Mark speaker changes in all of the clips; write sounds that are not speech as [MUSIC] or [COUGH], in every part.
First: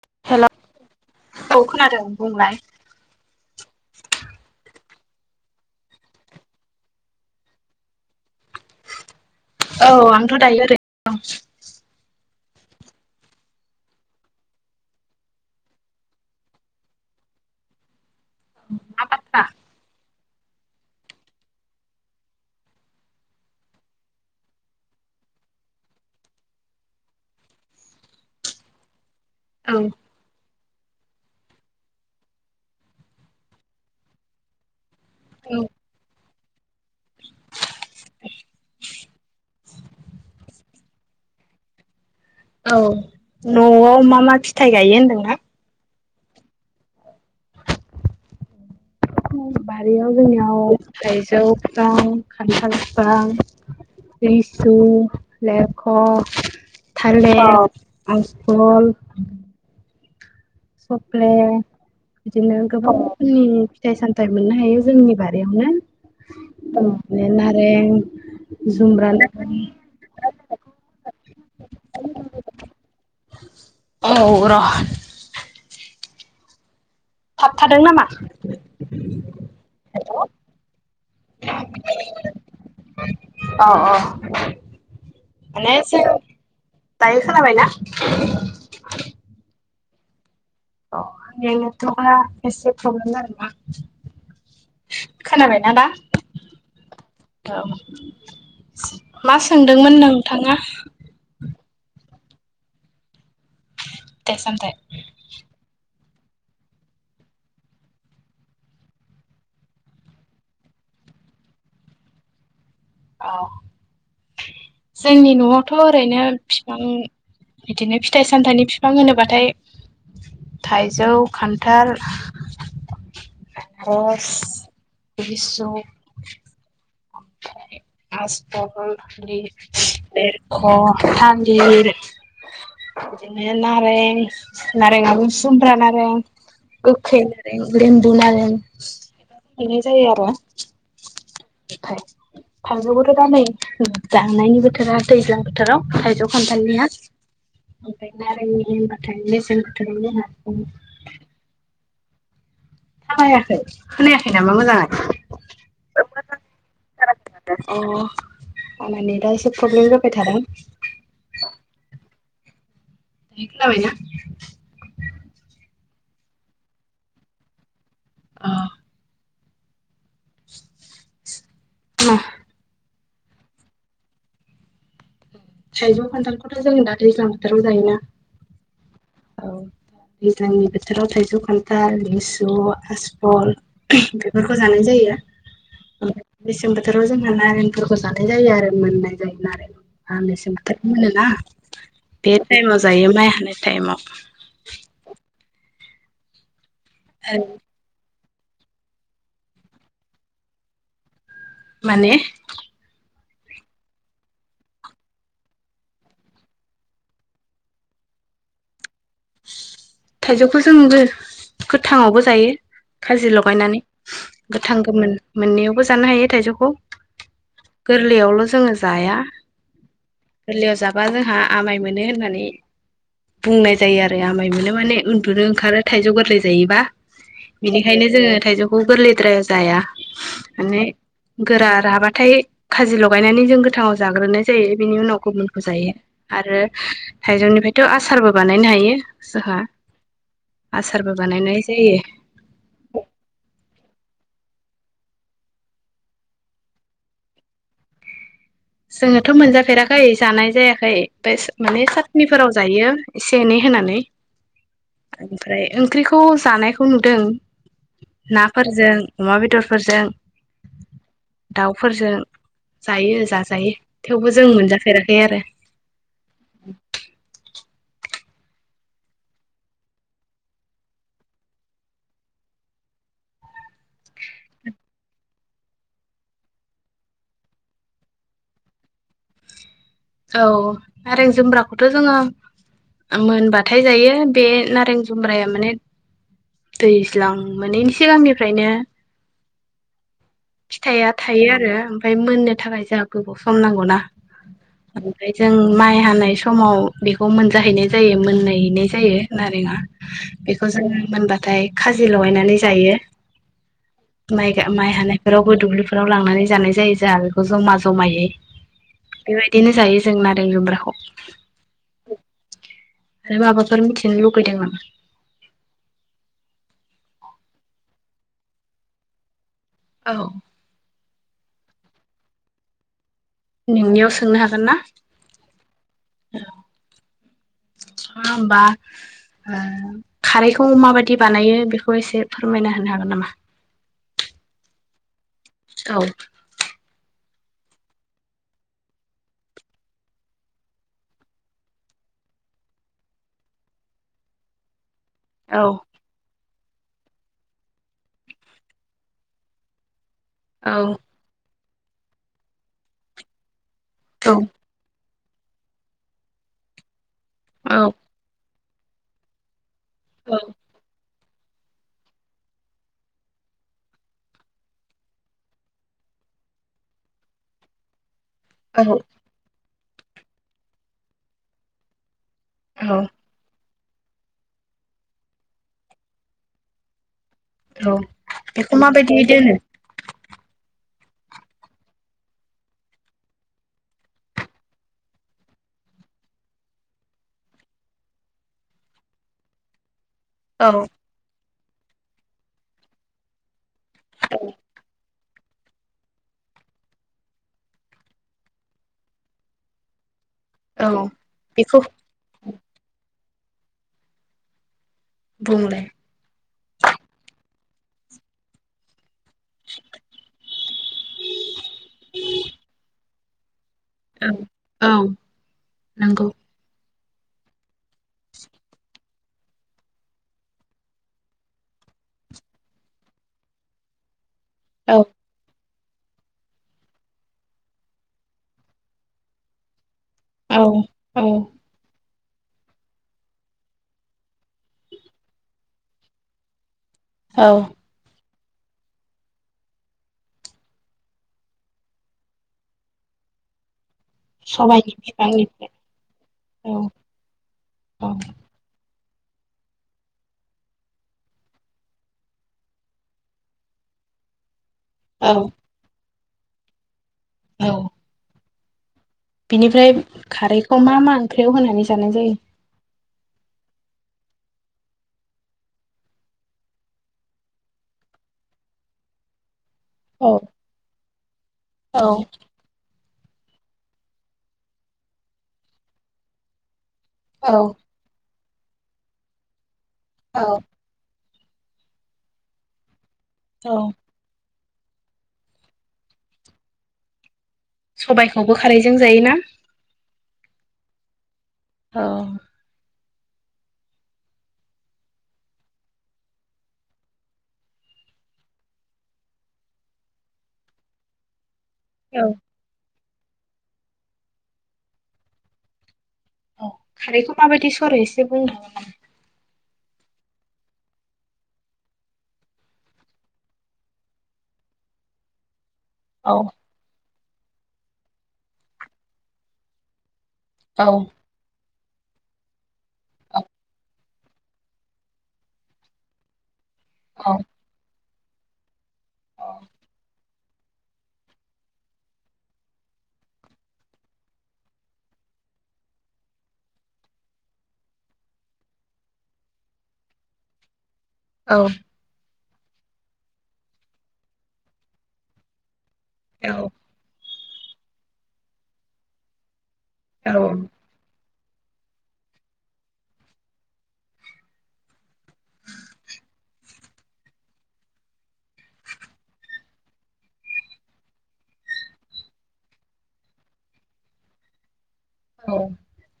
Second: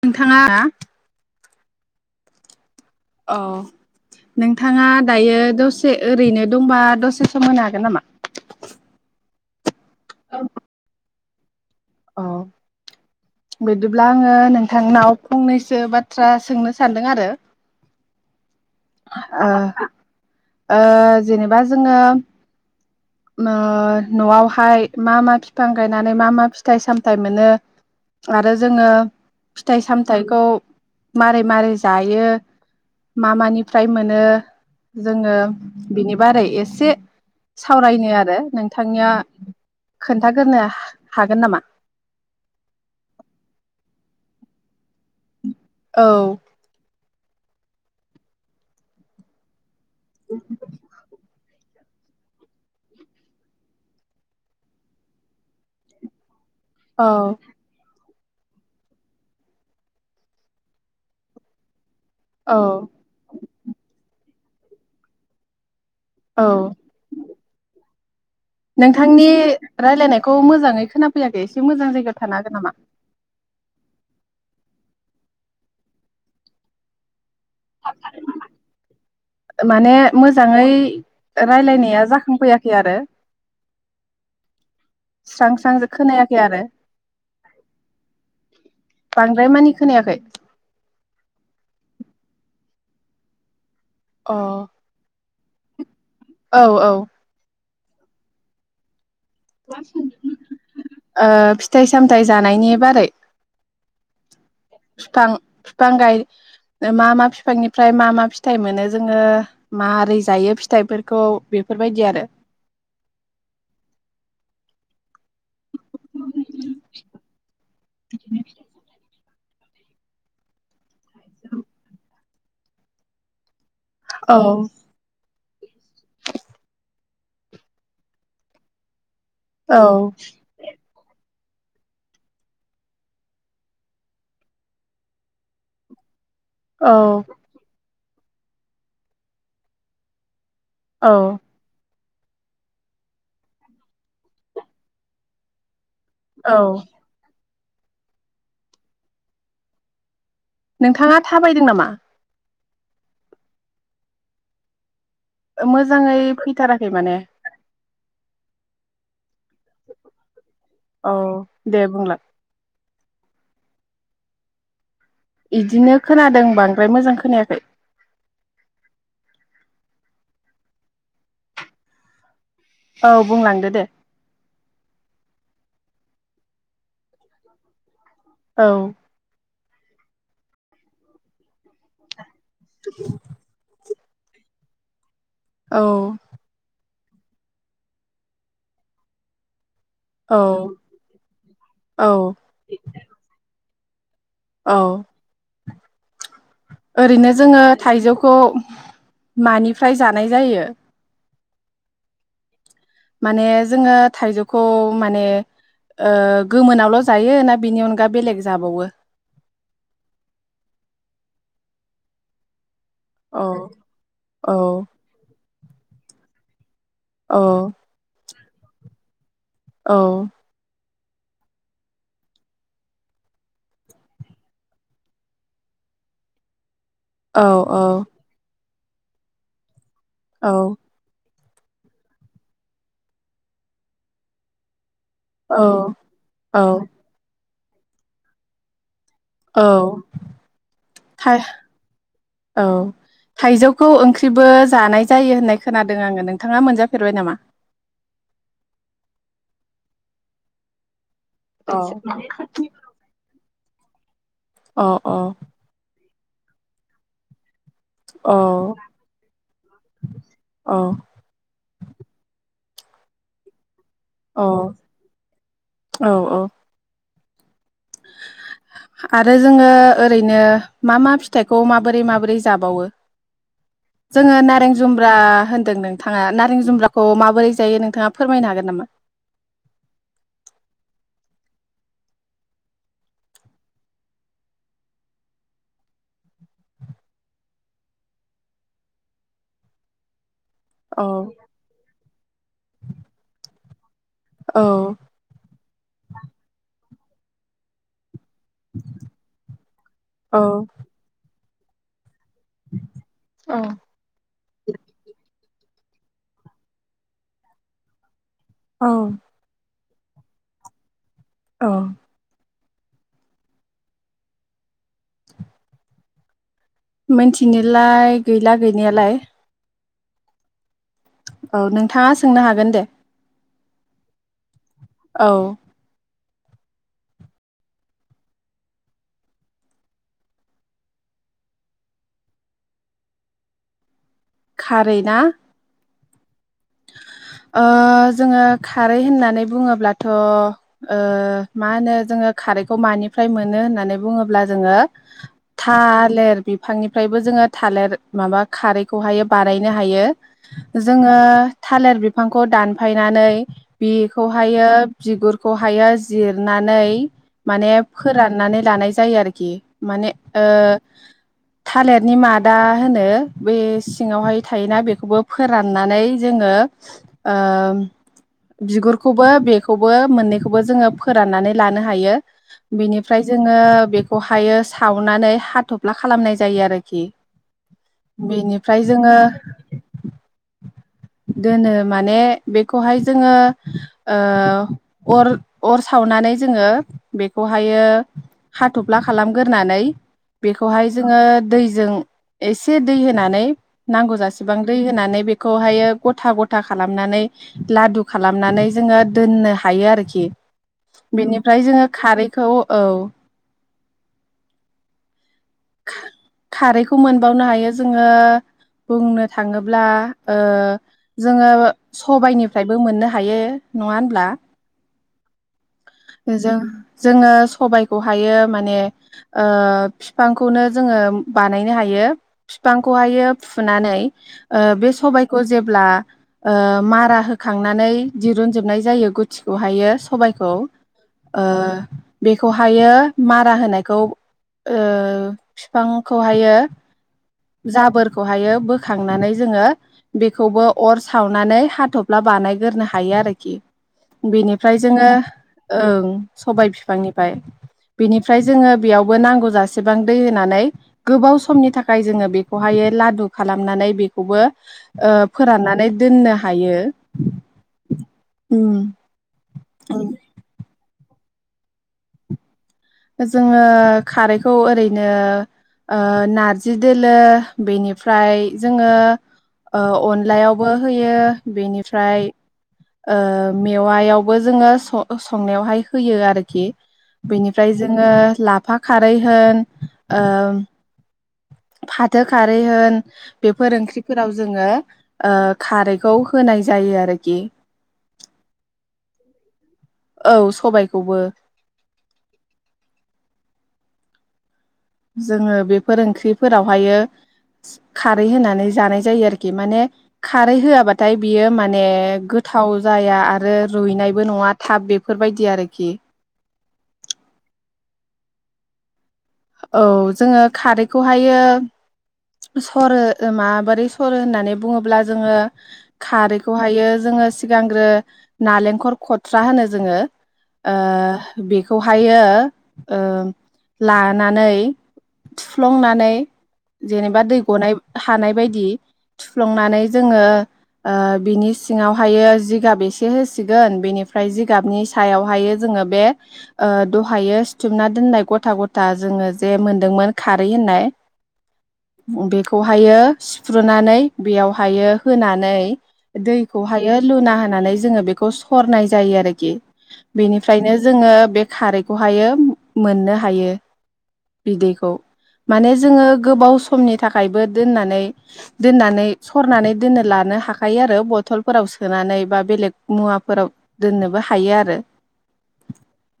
Speaker 1: नोंथाङा
Speaker 2: हेल' औ खोनादों बुंलाय ।
Speaker 1: औ नोंथाङा दायो दसे ओरैनो दंबा दसे सम होनो हागोन नामा?
Speaker 2: औ आंथ' दायो ओरै दं।
Speaker 1: अ' बिदिब्ला आङो नोंथांनाव फंनैसो बाथ्रा सोंनो सानदों आरो ।
Speaker 2: मा बाथ्रा
Speaker 1: ओ ओ जेनेबा जोङो ओ‌ न'आवहाय मा मा फिफां गायनानै मा मा फिथाइ सामथाइ मोनो? आरो जोङो
Speaker 2: औ
Speaker 1: फिथाइ सामथायाइखौ मारै मारै जायो मा मानिफ्राय मोनो जोङो बिनि बारै एसे सावरायनो आरो नोंथांनिया खोन्थागोरोनो हागोन नामा?
Speaker 2: औ न'आव मा मा फिथाइ गायो होनदोंना?
Speaker 1: औ!
Speaker 2: उ [INAUDIBLE] बारियाव जोंनियाव थाइजौ बिफां खान्थाल बिफां लिसु लेरख'
Speaker 1: औ
Speaker 2: थालेर आसफ्ल', सफ्ले,
Speaker 1: औ
Speaker 2: बिदिनो गोबां रोखोमनि फिथाइ सामथाइ' फिथाइ मोननो हायो जोंनि
Speaker 1: औ
Speaker 2: बारियावनो। अ नारें जुमब्रा
Speaker 1: नोंथांनि
Speaker 2: नारें
Speaker 1: रायलायनायखौ मोजाङै खोनाफैयाखै एसे मोजां जायगायाव थानो हागोन नामा?
Speaker 2: औ र थाबथादों नामा
Speaker 1: माने मोजांङै रायलायनाया जाखांफैयाखै आरो
Speaker 2: अ
Speaker 1: स्रां
Speaker 2: माने
Speaker 1: स्रांजों
Speaker 2: जों
Speaker 1: खोनायाखै आरो
Speaker 2: दायो खोनाबायना
Speaker 1: बांद्राय मानि खोनायाखै।
Speaker 2: नेथवक आ एसे प्रब्लेम जादों आरोना।
Speaker 1: अ
Speaker 2: खोनाबायना दा?
Speaker 1: औ औ
Speaker 2: औ मा सोंदोंमोन नोंथांङा।
Speaker 1: फिथाइ सामथायाइ जानायनि बारै
Speaker 2: फिथाय सामथाय
Speaker 1: बिफां बिफां गाय मा मा फिफांनिफ्राय मा मा फिथाइ मोनो जोंङो मोरै जायो फिथाइफोरखौ बेफोरबायदि आरो
Speaker 2: औ जोंनि नआवथ ओरैनो बिफां बिदिनो फिथाइ सामथाइनि बिफां होनोब्लााथ थाइजौ खान्थाल दस
Speaker 1: औ
Speaker 2: बिस द मास्थाबोल
Speaker 1: औ
Speaker 2: लेरख थांलिर बिदिनो नारें नारेंआबो जुमब्रा नारें
Speaker 1: औ
Speaker 2: गोखै [UNINTELLIGIBLE] [UNINTELLIGIBLE] हैनाय जायो आरो।
Speaker 1: औ
Speaker 2: थाइ थाइजौ खौथ दा नै दांनायनि बेथोर आव दैज्लां बेथार आव। थायजौ
Speaker 1: औ
Speaker 2: खान्थालनिया। ओमफ्राय नारेंनि होनबाथाय मेसें बाथोर आव जोंहा
Speaker 1: नोंथांङा थाबायदों नामा?
Speaker 2: थाबायाखै खोनायाखै नामा मोजाङै?
Speaker 1: मोजाङै फैथाराखै माने।
Speaker 2: मानि दा एसे प्रब्लेम जाबाय थादों।
Speaker 1: औ दे बुंलाय।
Speaker 2: खोनाबायना?
Speaker 1: बिदिनो खोनादों बांद्राय मोजां खोनायाखै।
Speaker 2: अ। उम।
Speaker 1: औ बुंलांदो दे।
Speaker 2: थाइजौ, खान्थालखौथ' जों दा दैज्लां बोथोराव जायोना??
Speaker 1: औ।
Speaker 2: औ दैज्लांनि बोथोराव थाइजौ, खान्थाल, लिसु, [UNINTELLIGIBLE] आसपल बेफोरखौ जानाय जायो।
Speaker 1: औ
Speaker 2: [INAUDIBLE] बोथोराव जोङो नारेंफोरखौ जाथाय जायो आरो मोननाय जायो नारें। ओ
Speaker 1: औ
Speaker 2: मेसें बोथार मोनोना
Speaker 1: औ
Speaker 2: बे टाइमाव जायो माइ हानाय टाइमाव।
Speaker 1: औ। ओरैनो जोङो थाइजौ खौ मानिफ्राय जानाय जायो?
Speaker 2: माने
Speaker 1: माने जोङो थाइजौखौ माने ओ गोमोनावल' जायो ना बिनि अनगा बेलेग जाबावो?
Speaker 2: थाइजौखौ जोंबो गोथाङावबो जायो खाजि
Speaker 1: औ
Speaker 2: लगायनानै। गोथां गोमोन मोननैयाव जानो हायो थाइजौखौ।
Speaker 1: औ
Speaker 2: गोरलैयावल' जोङो जाया।
Speaker 1: औ
Speaker 2: बा जोंहा आमाय मोनो होननानै बुंनाय जायो आरो आमाय मोनो माने उन्दुनो ओंखारो थाइजौ गोरलै जायोबा।
Speaker 1: औ
Speaker 2: बेनिखायनो जोङो थाइजौ खौ गोरलैद्रायाव जाया‌ माने गोरा राबाथाय खाजि लगायनानै जों गोथाङाव जाग्रोनाय जायो बेनि उनाव गुबुनखौ
Speaker 1: औ
Speaker 2: जायो। आरो
Speaker 1: औ
Speaker 2: थाइजौनिफ्राय [UNINTELLIGIBLE] आसारबो बानायनो हायो जोंहा
Speaker 1: औ
Speaker 2: आसारबो
Speaker 1: औ
Speaker 2: बानायनाय जायो
Speaker 1: थाइ थाइजौखौ ओं [UNINTELLIGIBLE] जानाय जायो होननाय खोनादों आङो नोंथाङा मोनजाफेरबाय नामा?
Speaker 2: जोंनोथ' मोनजाफेराखै जानाय जायाखै [UNINTELLIGIBLE]
Speaker 1: अ
Speaker 2: माने साखनिफोराव जायो एसे [UNINTELLIGIBLE] होनानै
Speaker 1: अ औ
Speaker 2: [INAUDIBLE] ओमफ्राय ओंख्रिखौ जानायखौ नुदों
Speaker 1: औ
Speaker 2: नाफोरजों अमा बेदरफोरजों
Speaker 1: औ
Speaker 2: दाउफोरजों। जायो जा जायो थेवबो जों मोनजाफेराखै आरो
Speaker 1: औ औ [INAUDIBLE] आरो जोङो ओरैनो मा मा फिथाइखौ माबोरै माबोरै जाबावो जोङो नारें जुम्ब्रा होनदों नोंथाङा नारें जुम्ब्राखौ माबोरै जायो नोंथाङा फोरमायनो हागोन नामा।
Speaker 2: औ नारें जुम्ब्राखौथ' जोङो मोनबाथाय जायो बे नारें जुम्ब्राया माने दैज्लां मोनैनि सिगांनिफ्रायनो
Speaker 1: औ
Speaker 2: फिथाया थायो आरो ओमफ्राय मोननो थाखाय जोंहा गोबाव सम सम नांगौ ना
Speaker 1: औ
Speaker 2: ओमफ्राय जों माइ हानाय समाव। बेखौ मोनजाहैनाय जायो मोन नाय ज बे
Speaker 1: औ
Speaker 2: ज मोनबा फाय लगायनानै जायो
Speaker 1: औ
Speaker 2: माइ हानायफोराव [UNINTELLIGIBLE] दुब्लिफोराव लांनानै जानाय जायो जोंहा बेखौ जमा जमायै
Speaker 1: औ
Speaker 2: बेबायदिनो जायो जों नारें जुमब्राखौ।
Speaker 1: औ
Speaker 2: आरो माबाफोर मिथिनो लुगैदों नामा!
Speaker 1: [INAUDIBLE] मिथिनोलाय गैला गैनायालाय
Speaker 2: औ
Speaker 1: औ नोंथाङा सोंनो हागोन दे
Speaker 2: नोंनियाव सोंनो हागोन ना?
Speaker 1: औ
Speaker 2: [INAUDIBLE] होमबा खारैखौ माबायदि बानायो बेखौ एसे फोरमायना होनो हागोन नामा?
Speaker 1: खारैना?
Speaker 2: औ
Speaker 1: [INAUDIBLE] ओ जोङो खारै होननानै बुङोब्लाथ' ओ मा होनो जोङो खारैखौ मानिफ्राय मोनो होननानै बुङोब्ला जोङो
Speaker 2: औ
Speaker 1: थालेर बिफांनिफ्रायबो जोङो थालिर माबा खारैखौहायो बानायनो हायो।
Speaker 2: औ
Speaker 1: जोङो थालिर बिफांखौ दानफायनानै। बेखौहायो बिगुरखौहाया जिरनानै। माने फोरानानै। लानाय जायो आरोखि माने ओ थालिरनि मादा होनो बे सिङावहाय थायोना बेखौबो फोराननानै जोङो ओ
Speaker 2: औ
Speaker 1: बिगुरखौबो बेख खौबो मोननैखौबो जोङो फोराननानै लानो हायो
Speaker 2: औ
Speaker 1: बिनिफ्राय जोङो बेखौहायो सावनानै हाथ'फ्ला खालामनाय जायो आरोखि
Speaker 2: औ
Speaker 1: बेनिफ्राय
Speaker 2: बेखौ
Speaker 1: जोङो
Speaker 2: माबायदियै दोनो।
Speaker 1: दोनो माने बेखौहाय जोङो ओ अर अर सावनानै जोङो बेखौहायो हाथ'फ्ला खालामगोरनानै
Speaker 2: औ
Speaker 1: बेखौहाय जोङो दै जों एसे दै होनानै नांगौ जसेबां होननानै बे बेहायो गथा गथा खालामनानै लादु खालामनानै जोङो दोननो हायो आरोखि
Speaker 2: औ
Speaker 1: । बेनिफ्राय
Speaker 2: बेखौ
Speaker 1: जोङो खारैखौ औ
Speaker 2: बुंलाय
Speaker 1: खारैखौ मोनबावनो हायो। जोङो बुंनो थाङोब्ला ओ जोङो सबायाइनिफ्रायबो मोननो हायो। हायो
Speaker 2: औ औ नंगौ
Speaker 1: जों जोङो सबायखौहायो माने ओ फिफांखौनो जोङो बानायनो हायो फिफांखौहायो फुनानै ओ बे
Speaker 2: औ
Speaker 1: सबायखौ जे ब्लाव ओ मारा होखांनानै दिरुन जोबनाय जायो गुथिखौहायो सबायाइखौ
Speaker 2: औ
Speaker 1: ओ
Speaker 2: औ
Speaker 1: बेखौहायो मारा होनायखौ ओ फिफांखौहायो
Speaker 2: औ
Speaker 1: जाबोर [UNINTELLIGIBLE] बोखांनानै जोङो बेखौबो अर सावनानै हाथ'फ्ला बानायगोरनो हायो आरोखि। बिनिफ्राय
Speaker 2: सबायनि
Speaker 1: जोङो
Speaker 2: बिफांनिफ्राय
Speaker 1: ओं सबाय
Speaker 2: औ
Speaker 1: फिफांनिफ्राय
Speaker 2: औ
Speaker 1: बिनिफ्राय जोङो बेयावबो नांगौ जासेबां दै होनानै गोबाव समनि थाखाय जोङो बेखौहायो लादु खालामनानै बेखौबो ओ
Speaker 2: औ
Speaker 1: फोराननानै दोननो [UNINTELLIGIBLE] हायो।
Speaker 2: औ।
Speaker 1: उम।
Speaker 2: बिनिफ्राय खारै [UNINTELLIGIBLE] मा- मा ओंख्रियाव होनानै जानाय जायो?
Speaker 1: जोङो खारैखौ ओरैनो ओ नारजि दोलो बेनिफ्राय जोङो ओ
Speaker 2: औ
Speaker 1: अनलायावबो होयो
Speaker 2: औ
Speaker 1: बेनिफ्राय ओ मेवायावबो जोङो सं- संनायावहाय होयो आरोखि।
Speaker 2: औ
Speaker 1: ओमफ्राय जोङो [UNINTELLIGIBLE] [UNINTELLIGIBLE] खारै होन ओ
Speaker 2: औ
Speaker 1: फाथो खारै होन बेफोर
Speaker 2: औ
Speaker 1: ओंख्रिफोराव जोङो ओ खारैखौ होनाय जायो आरोखि।
Speaker 2: सबायखौबो खारैजों जायो ना?
Speaker 1: औ सबायखौबो
Speaker 2: औ।
Speaker 1: जोङो बेफोर ओंख्रिफोरावहायो खारै होनानै जानाय जायो आरोखि माने खारै होआबाथाय बियो [UNINTELLIGIBLE]
Speaker 2: औ
Speaker 1: [UNINTELLIGIBLE] गोथाव जाया आरो रुइनायबो नङा थाब बेफोर बायदि आरोखि।
Speaker 2: औ खारैखौ माबादि सरो एसे बुंदों?
Speaker 1: औ जोङो खारैखौ हायो सरो माबोरै सरो होननानै बुङोब्ला जोङो
Speaker 2: हागोन
Speaker 1: खारैखौहायो जोङो सिगांग्रो नालेंखर खथ्रा होनो जोङो। ओ
Speaker 2: नामा
Speaker 1: बे [UNINTELLIGIBLE] हायो ओ ला [UNINTELLIGIBLE] थुफ्लंनानै जेनेबा
Speaker 2: औ
Speaker 1: दै गनाय हानाय बायदि थुफ्लंनानै जोङो ओ बिनि सिङावहायो जिगाब एसे होसिगोन बेनिफ्राय जिगाबनि सायावहाय जोङो बे ओ दहायो सिथुमना दोननाय गथा [UNINTELLIGIBLE] [UNINTELLIGIBLE] जोङो जे मोनदोंमोन खारै होननाय बे खौ हायो सिफ्रुनानै बेयावहायो होनानै दैखौ
Speaker 2: औ
Speaker 1: हायो लुना हान नानै जोङो बेखौ सरनाय जायो आरोखि।
Speaker 2: औ औ
Speaker 1: बेनिफ्रायनो जोङो बे खारैखौहायो मोननो हायो। बिदैखौ माने जोङो गोबाव समनि थाखायबो दोननानै दोननानै सरनानै दोननो लानो हाखायो आरो बथलफोराव सोनानै बा बेलेग मुवाफोराव दोननोबो हायो आरो
Speaker 2: औ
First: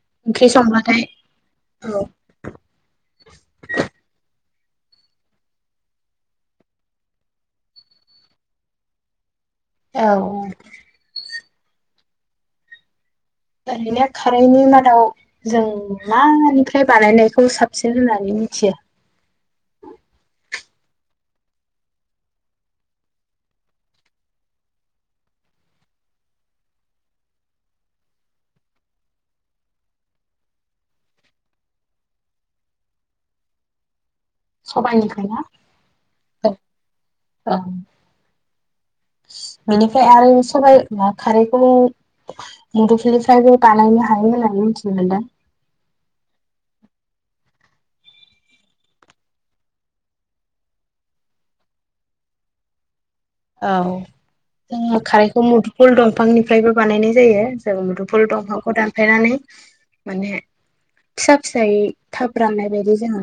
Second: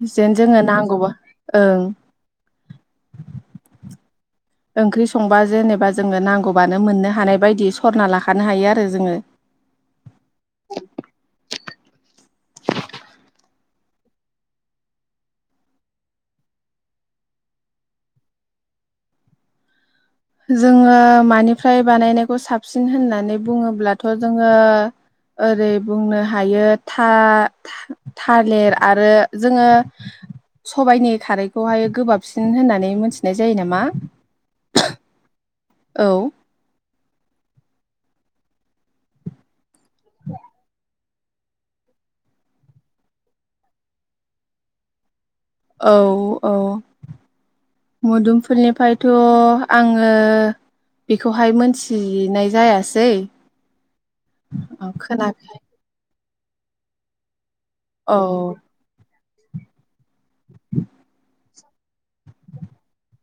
Speaker 1: ज जेन
Speaker 2: ओंख्रि
Speaker 1: जोङो
Speaker 2: संबाथाय
Speaker 1: नांगौबा ओं
Speaker 2: औ [INAUDIBLE]
Speaker 1: ओंख्रि संबा जेनेबा जोङो नांगौबानो मोननो हानाय बायदि सरना लाखानो हायो आरो जोङो।
Speaker 2: औ ओरैनो खारैनि मादाव जों मा निफ्राय बानायनायखौ साबसिन होननानै मिथियो?
Speaker 1: जोङो मानिफ्राय बानायनायखौ साबसिन होननानै बुङोब्लाथ' जोङो ओरै बुंनो हायो था थालिर आरो जोङो सबायनि खारैखौहाय गोबाबसिन होननानै मोनथिनाय जायो नामा?
Speaker 2: सबाइनिफ्रायना?
Speaker 1: औ
Speaker 2: अ सो बेनिफ्राय आरो सबाइ बा खारैखौ मुदुफुलनिफ्रायबो बानायनो हायो होननानै मिथिनो मोन्दों।
Speaker 1: औ औ मुदुमफुलनिफ्रायथ' आङो बेखौहाय मोनथिनाय जायासै।
Speaker 2: औ जोङो खारैखौ
Speaker 1: खोनाखै
Speaker 2: मुदुफुल दंफ फांनिफ्रायबो बानायनाय जायो। जों
Speaker 1: औ
Speaker 2: मुदुफुल दंफांखौ दानफायनानै माने
Speaker 1: [INAUDIBLE]
Speaker 2: था फिथाय थाब राननाय बायदि जोङो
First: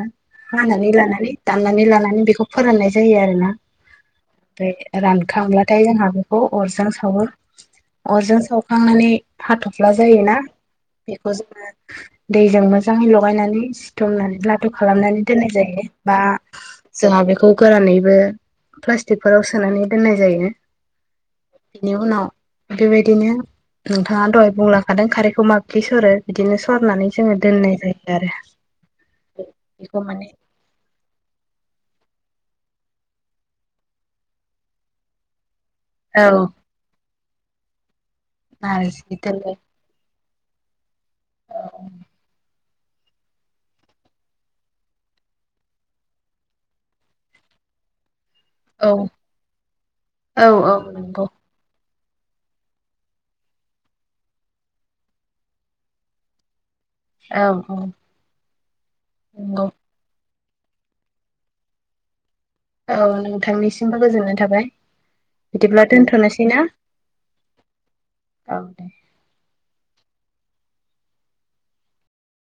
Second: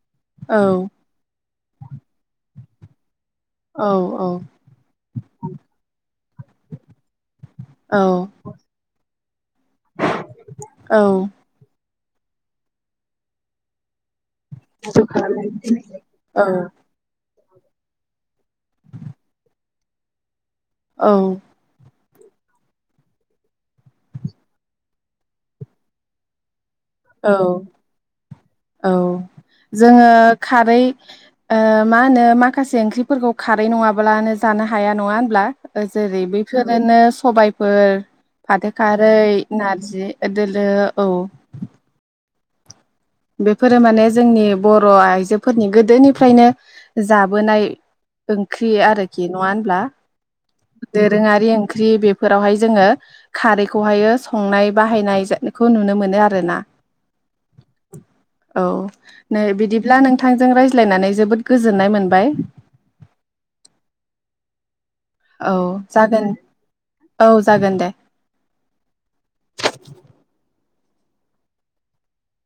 Speaker 1: औ
Speaker 2: हानानै लानानै दाननानै लानानै बेखौ फोराननाय जायो आरो
Speaker 1: औ औ
Speaker 2: रानखांब्लाथाय जोंहा बेखौ अरजों सावो
Speaker 1: औ
Speaker 2: अरजों सावखांनानै हाथ'फ्ला जायोना बेखौ जोङो दैजों मोजाङै लगायनानै स दुमनानै लादु खालामनानै दोननाय जायो बा
Speaker 1: औ
Speaker 2: जोंहा बेख खौ गोरानैबो प्लास्टिकफोराव सोनानै दोननाय जायो।
Speaker 1: औ
Speaker 2: बिनि उनाव बेबायदिनो नोंथाङा दहाय बुंलांखादों खारैखौ माबायदि सरो बिदिनो सर
Speaker 1: औ औ
Speaker 2: बेखौ
Speaker 1: जोङो
Speaker 2: माने
Speaker 1: खारै ओ मा होनो मा? खासे ओंख्रिफोरखौ खारै नङाब्लानो जानो हाया नङा होनब्ला? ओ जेरै
Speaker 2: औ
Speaker 1: बेफोरोनोस सबायफोर फाथो
Speaker 2: नारजि
Speaker 1: खारै
Speaker 2: दोलो
Speaker 1: नारजि दोलो औ । बेफोरो माने जोंनि बर' आइजोफोरनि गोदोनिफ्रायनो जाबोनाय ओंख्रि
Speaker 2: औ
Speaker 1: आरोखि नङाब्ला
Speaker 2: औ औ नंगौ
Speaker 1: दोरोङारि ओंख्रि बे फोरावहाय जोङो खारैखौहायो संनाय बाहायनायखौ नुनो मोनो आरोना ।
Speaker 2: औ ।
Speaker 1: औ नै बिदिब्ला नों थांजों रायज्लायनानै जोबोद गोजोननाय मोनबाय ।
Speaker 2: औ नोंथांनिसिमबो गोजोननाय थाबाय ।
Speaker 1: औ जागोन औ जागोन दे ।
Speaker 2: औ दे